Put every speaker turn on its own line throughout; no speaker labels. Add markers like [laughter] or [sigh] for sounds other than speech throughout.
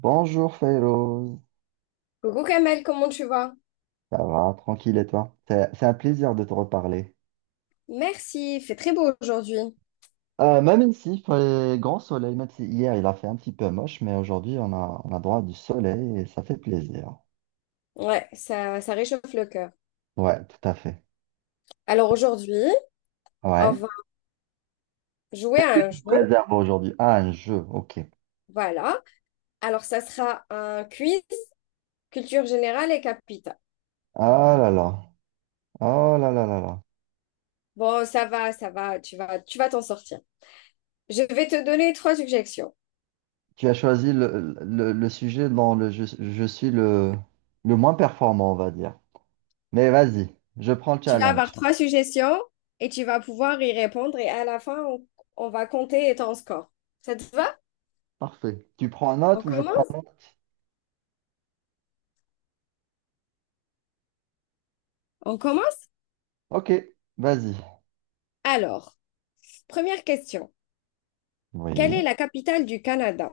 Bonjour Fellows,
Coucou Kamel, comment tu vas?
ça va, tranquille et toi? C'est un plaisir de te reparler.
Merci, il fait très beau aujourd'hui.
Même ici, il fait grand soleil, même si hier il a fait un petit peu moche, mais aujourd'hui on a droit à du soleil et ça fait plaisir.
Ouais, ça réchauffe le cœur.
Ouais, tout à fait.
Alors aujourd'hui, on
Ouais.
va jouer à un jeu.
Réserve aujourd'hui. Ah, un jeu, ok.
Voilà. Alors ça sera un quiz culture générale et capitale.
Ah là là, oh là là là là.
Bon, ça va, tu vas t'en sortir. Je vais te donner trois suggestions.
Tu as choisi le sujet dont je suis le moins performant, on va dire. Mais vas-y, je prends le
Tu vas avoir
challenge.
trois suggestions et tu vas pouvoir y répondre et à la fin, on va compter ton score. Ça te va?
Parfait. Tu prends
On
note ou je prends
commence?
note?
On commence?
Ok, vas-y.
Alors, première question. Quelle est
Oui.
la capitale du Canada?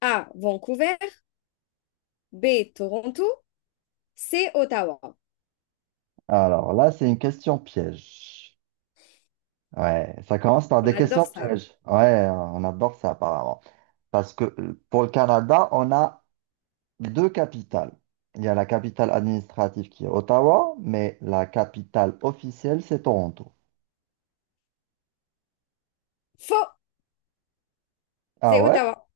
A, Vancouver. B, Toronto. C, Ottawa.
Alors là, c'est une question piège. Ouais, ça commence par
On
des questions
adore ça.
pièges. Ouais, on adore ça apparemment. Parce que pour le Canada, on a deux capitales. Il y a la capitale administrative qui est Ottawa, mais la capitale officielle, c'est Toronto.
Faux,
Ah
c'est
ouais?
Ottawa.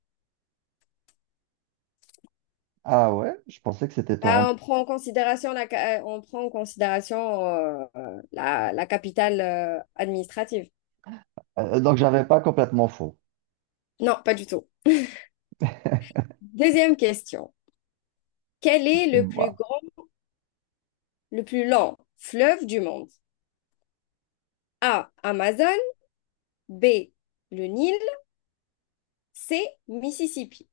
Ah ouais? Je pensais que c'était
Bah,
Toronto.
on prend en considération on prend en considération la capitale administrative.
Donc, j'avais pas complètement faux.
Non, pas du tout. Deuxième question. Quel est le plus
Voilà.
grand, le plus long fleuve du monde? A, Amazon. B, le Nil. C, Mississippi.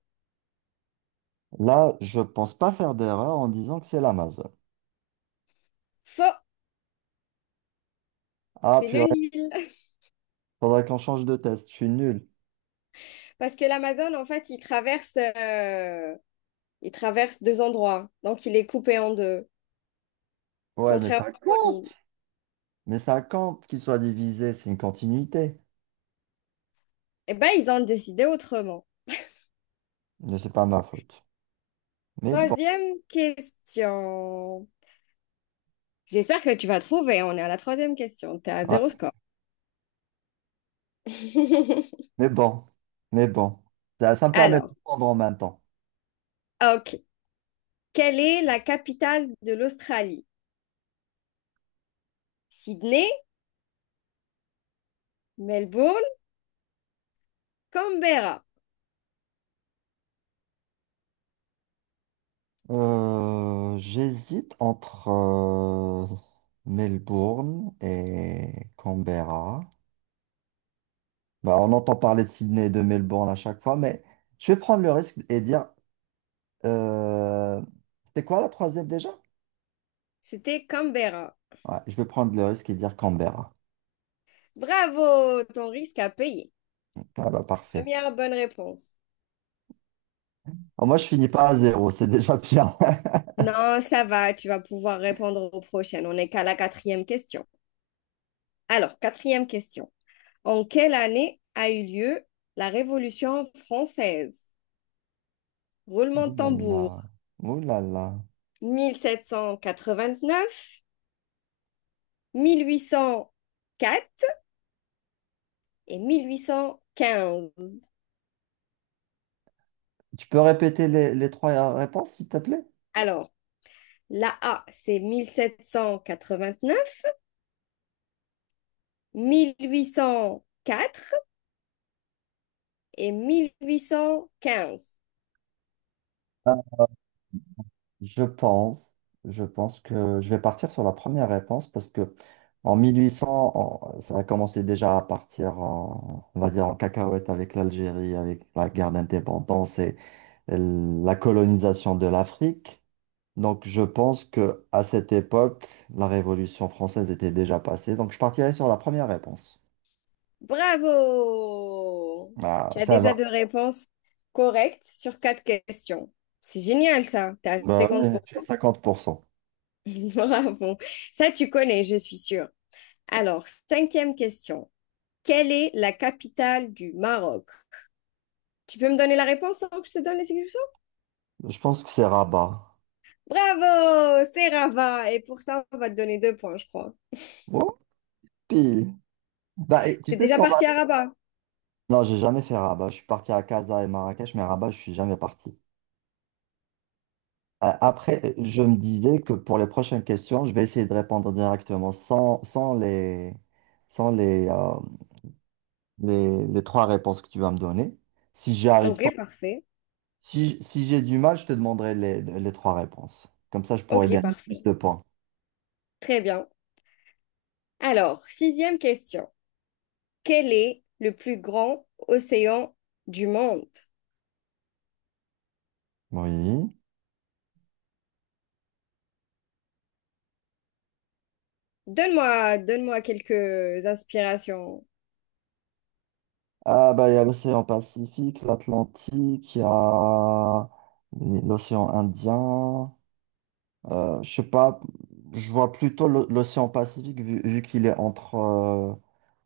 Là, je pense pas faire d'erreur en disant que c'est l'Amazon.
Faux,
Ah,
c'est
puis
le Nil.
faudrait qu'on change de test. Je suis nul.
[laughs] Parce que l'Amazon, en fait, il traverse deux endroits, donc il est coupé en deux,
Ouais, mais ça
contrairement aux
compte.
mines.
Mais 50 qui soit divisé, c'est une continuité.
Eh ben, ils ont décidé autrement.
Mais c'est pas ma faute. Mais bon,
Troisième question. J'espère que tu vas trouver. On est à la troisième question. T'es à zéro
ouais.
score. [laughs]
Mais bon, mais bon. Ça me permet de
Alors,
prendre en même temps.
ok. Quelle est la capitale de l'Australie? Sydney, Melbourne, Canberra.
J'hésite entre Melbourne et Canberra. Bah, on entend parler de Sydney et de Melbourne à chaque fois, mais je vais prendre le risque et dire euh, c'est quoi la troisième déjà?
C'était Canberra.
Ouais, je vais prendre le risque et dire Canberra.
Bravo, ton risque à payer.
Ah bah parfait.
Première bonne réponse.
Au moins, je finis pas à zéro, c'est déjà bien. [laughs]
Non, ça va, tu vas pouvoir répondre aux prochaines. On n'est qu'à la quatrième question. Alors, quatrième question. En quelle année a eu lieu la Révolution française? Roulement
Ouh
de
là
tambour.
là. Ouh là là.
1789, 1804 et 1815.
Tu peux répéter les trois réponses, s'il te plaît?
Alors, la A, c'est 1789, 1804 et 1815.
Je pense, je pense que je vais partir sur la première réponse parce que en 1800, ça a commencé déjà à partir en, on va dire en cacahuète avec l'Algérie, avec la guerre d'indépendance et la colonisation de l'Afrique. Donc je pense que à cette époque, la Révolution française était déjà passée. Donc je partirai sur la première réponse.
Bravo!
Ah,
Tu as
ça
déjà deux
va.
réponses correctes sur quatre questions. C'est génial ça, tu as
Bah,
cinquante
ouais,
pour
tu as
cent.
50%.
[laughs] Bravo. Ça, tu connais, je suis sûre. Alors, cinquième question. Quelle est la capitale du Maroc? Tu peux me donner la réponse sans que je te donne les solutions?
Je pense que c'est Rabat.
Bravo, c'est Rabat. Et pour ça, on va te donner deux points, je crois.
Whoopi. Bah, et tu
T'es
sais ce
déjà
qu'on va...
parti à Rabat?
Non, j'ai jamais fait Rabat. Je suis parti à Casa et Marrakech, mais Rabat, je suis jamais parti. Après, je me disais que pour les prochaines questions, je vais essayer de répondre directement sans sans les, euh, les trois réponses que tu vas me donner. Si j'y arrive, tant-
Ok, parfait.
si, si j'ai du mal, je te demanderai les trois réponses. Comme ça, je
Ok,
pourrais gagner plus
parfait.
de points.
Très bien. Alors, sixième question. Quel est le plus grand océan du monde?
Oui.
Donne-moi, donne-moi quelques inspirations.
Ah bah il y a l'océan Pacifique, l'Atlantique, il y a l'océan Indien. Je sais pas, je vois plutôt l'océan Pacifique vu qu'il est entre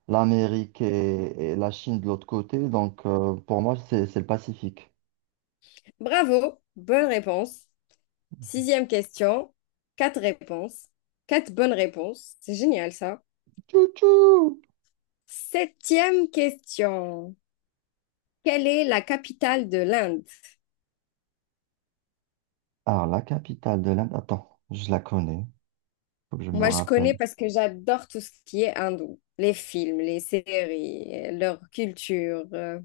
l'Amérique et la Chine de l'autre côté. Donc pour moi c'est le Pacifique.
Bravo, bonne réponse. Sixième question, quatre réponses, quatre bonnes réponses. C'est génial ça.
Tchou-tchou!
Septième question, quelle est la capitale de l'Inde?
Alors la capitale de l'Inde, attends, je la connais, faut que je me
Moi, je
rappelle.
connais parce que j'adore tout ce qui est hindou, les films, les séries, leur culture.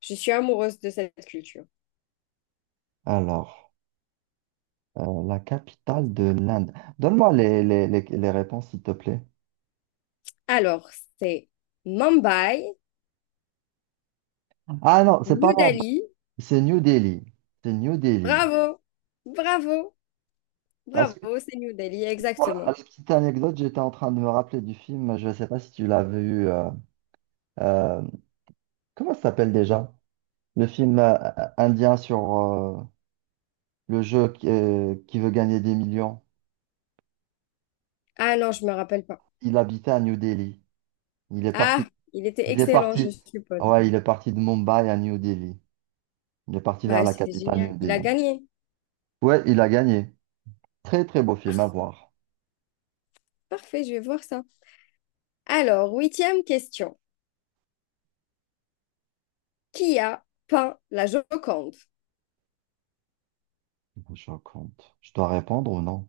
Je suis amoureuse de cette culture.
Alors la capitale de l'Inde. Donne-moi les réponses s'il te plaît.
Alors, c'est Mumbai,
Ah non, c'est pas.
New Delhi.
C'est New Delhi. C'est New Delhi.
Bravo, bravo.
Parce que,
Bravo, c'est New Delhi,
pour la
exactement.
petite anecdote, j'étais en train de me rappeler du film, je ne sais pas si tu l'as vu, euh, comment ça s'appelle déjà? Le film indien sur le jeu qui veut gagner des millions.
Ah non, je me rappelle pas.
Il habitait à New Delhi. Il est
Ah,
parti,
il était
il est
excellent, je le
parti,
suppose.
ouais, il est parti de Mumbai à New Delhi. Il est parti vers
Bah,
la
c'est
capitale
génial.
New
Il a
Delhi.
gagné.
Ouais, il a gagné. Très, très beau film à voir.
Parfait, je vais voir ça. Alors, huitième question. Qui a peint la Joconde?
Je raconte. Je dois répondre ou non?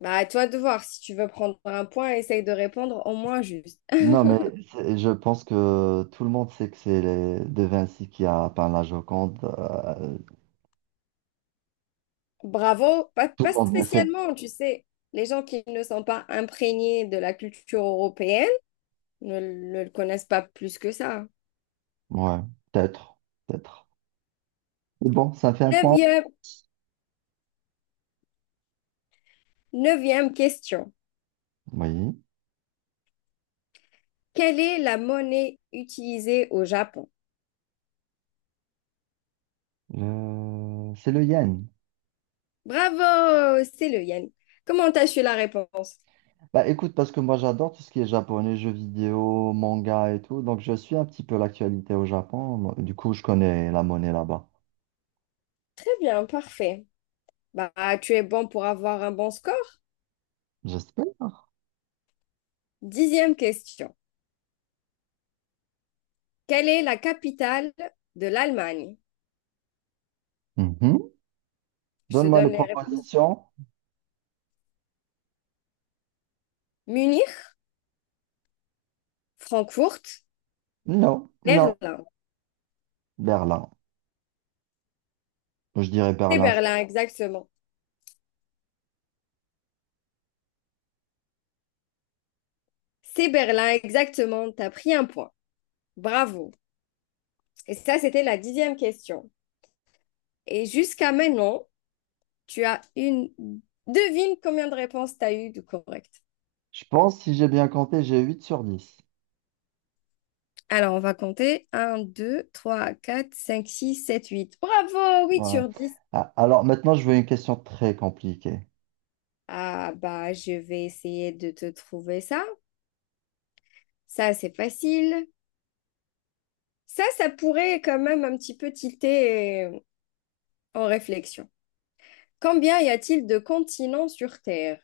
Bah, à toi de voir. Si tu veux prendre un point, essaye de répondre au moins juste.
Non,
[laughs]
mais je pense que tout le monde sait que c'est De Vinci qui a peint la Joconde.
Bravo, pas,
Tout le
pas
monde le sait.
spécialement, tu sais. Les gens qui ne sont pas imprégnés de la culture européenne ne le connaissent pas plus que ça.
Ouais, peut-être, peut-être. Mais bon, ça fait un point.
Neuvième, neuvième question.
Oui,
Quelle est la monnaie utilisée au Japon?
c'est le yen.
Bravo, c'est le yen. Comment t'as su la réponse?
Bah écoute, parce que moi j'adore tout ce qui est japonais, jeux vidéo, manga et tout, donc je suis un petit peu l'actualité au Japon. Moi, du coup, je connais la monnaie là-bas.
Très bien, parfait. Bah, tu es bon pour avoir un bon score.
J'espère.
Dixième question. Quelle est la capitale de l'Allemagne?
Mhm.
Je te
Donne-moi les
donne les réponses.
propositions.
Munich, Francfort,
Non, non.
Berlin.
Berlin. Je dirais
C'est
Berlin.
Berlin, exactement. C'est Berlin, exactement. T'as pris un point. Bravo. Et ça, c'était la dixième question. Et jusqu'à maintenant, Tu as une... Devine combien de réponses tu as eu de correct.
Je pense, si j'ai bien compté, j'ai 8 sur 10.
Alors, on va compter. Un, deux, trois, quatre, cinq, six, sept, 8. Bravo, 8
Ouais.
sur 10.
Ah, alors maintenant, je veux une question très compliquée.
Ah, bah, je vais essayer de te trouver ça. Ça, c'est facile. Ça pourrait quand même un petit peu tilter en réflexion. Combien y a-t-il de continents sur Terre?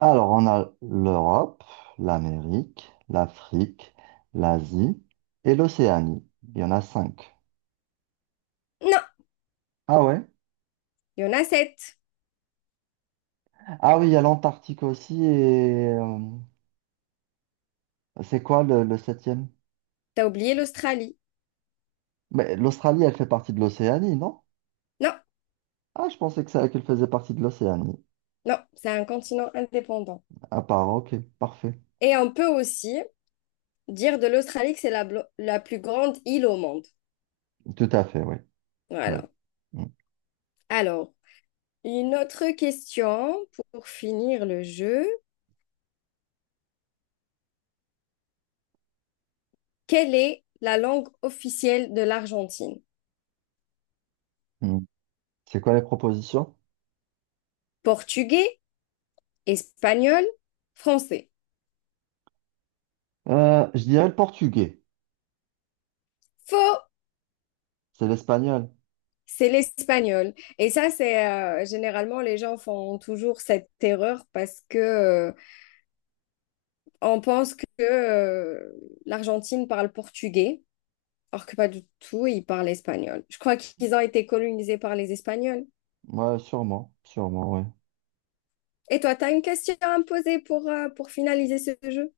Alors, on a l'Europe, l'Amérique, l'Afrique, l'Asie et l'Océanie. Il y en a 5.
Non,
Ah ouais?
il y en a sept.
Ah oui, il y a l'Antarctique aussi et c'est quoi le septième?
T'as oublié l'Australie.
Mais l'Australie, elle fait partie de l'Océanie, non?
Non,
Ah, je pensais que ça, qu'elle faisait partie de l'Océanie.
non, c'est un continent indépendant.
À part, ok, parfait.
Et on peut aussi dire de l'Australie que c'est la plus grande île au monde.
Tout à fait, oui. Oui.
Voilà.
Mm,
Alors, une autre question pour finir le jeu. Quelle est la langue officielle de l'Argentine?
mm. C'est quoi les propositions?
Portugais, espagnol, français.
Je dirais le portugais.
Faux,
C'est l'espagnol.
c'est l'espagnol. Et ça, c'est généralement les gens font toujours cette erreur parce que on pense que l'Argentine parle portugais, alors que pas du tout, ils parlent espagnol. Je crois qu'ils ont été colonisés par les Espagnols.
Ouais, sûrement. Sûrement, ouais.
Et toi, tu as une question à me poser pour finaliser ce jeu?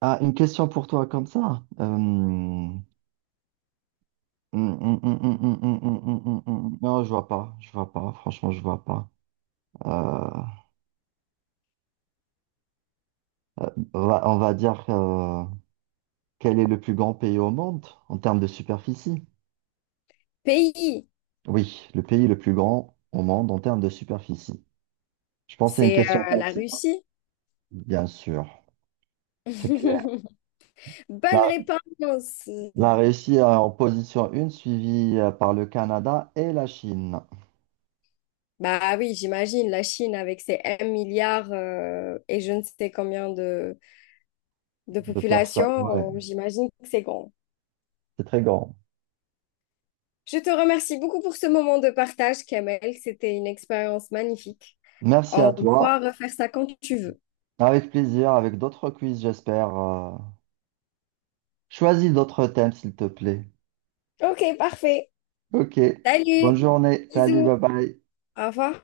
Ah, une question pour toi comme ça. Non, je vois pas. Je vois pas. Franchement, je vois pas. Euh, on va dire quel est le plus grand pays au monde en termes de superficie?
Pays,
Oui, le pays le plus grand au monde en termes de superficie. Je pense que c'est une
c'est
question
la
facile, hein.
Russie.
Bien sûr, c'est clair.
[laughs] Bonne
Là.
réponse.
La Russie est en position une suivie par le Canada et la Chine.
Bah oui, j'imagine la Chine avec ses 1 milliard et je ne sais combien de
De personnes, ouais,
population, j'imagine que c'est grand.
c'est très grand.
Je te remercie beaucoup pour ce moment de partage, Kamel. C'était une expérience magnifique.
Merci à
On
toi.
pourra refaire ça quand tu veux.
Avec plaisir, avec d'autres quiz, j'espère. Choisis d'autres thèmes, s'il te plaît.
Ok, parfait.
Ok. Bonne
Salut!
journée. Salut,
Bisous!
bye bye.
Au revoir!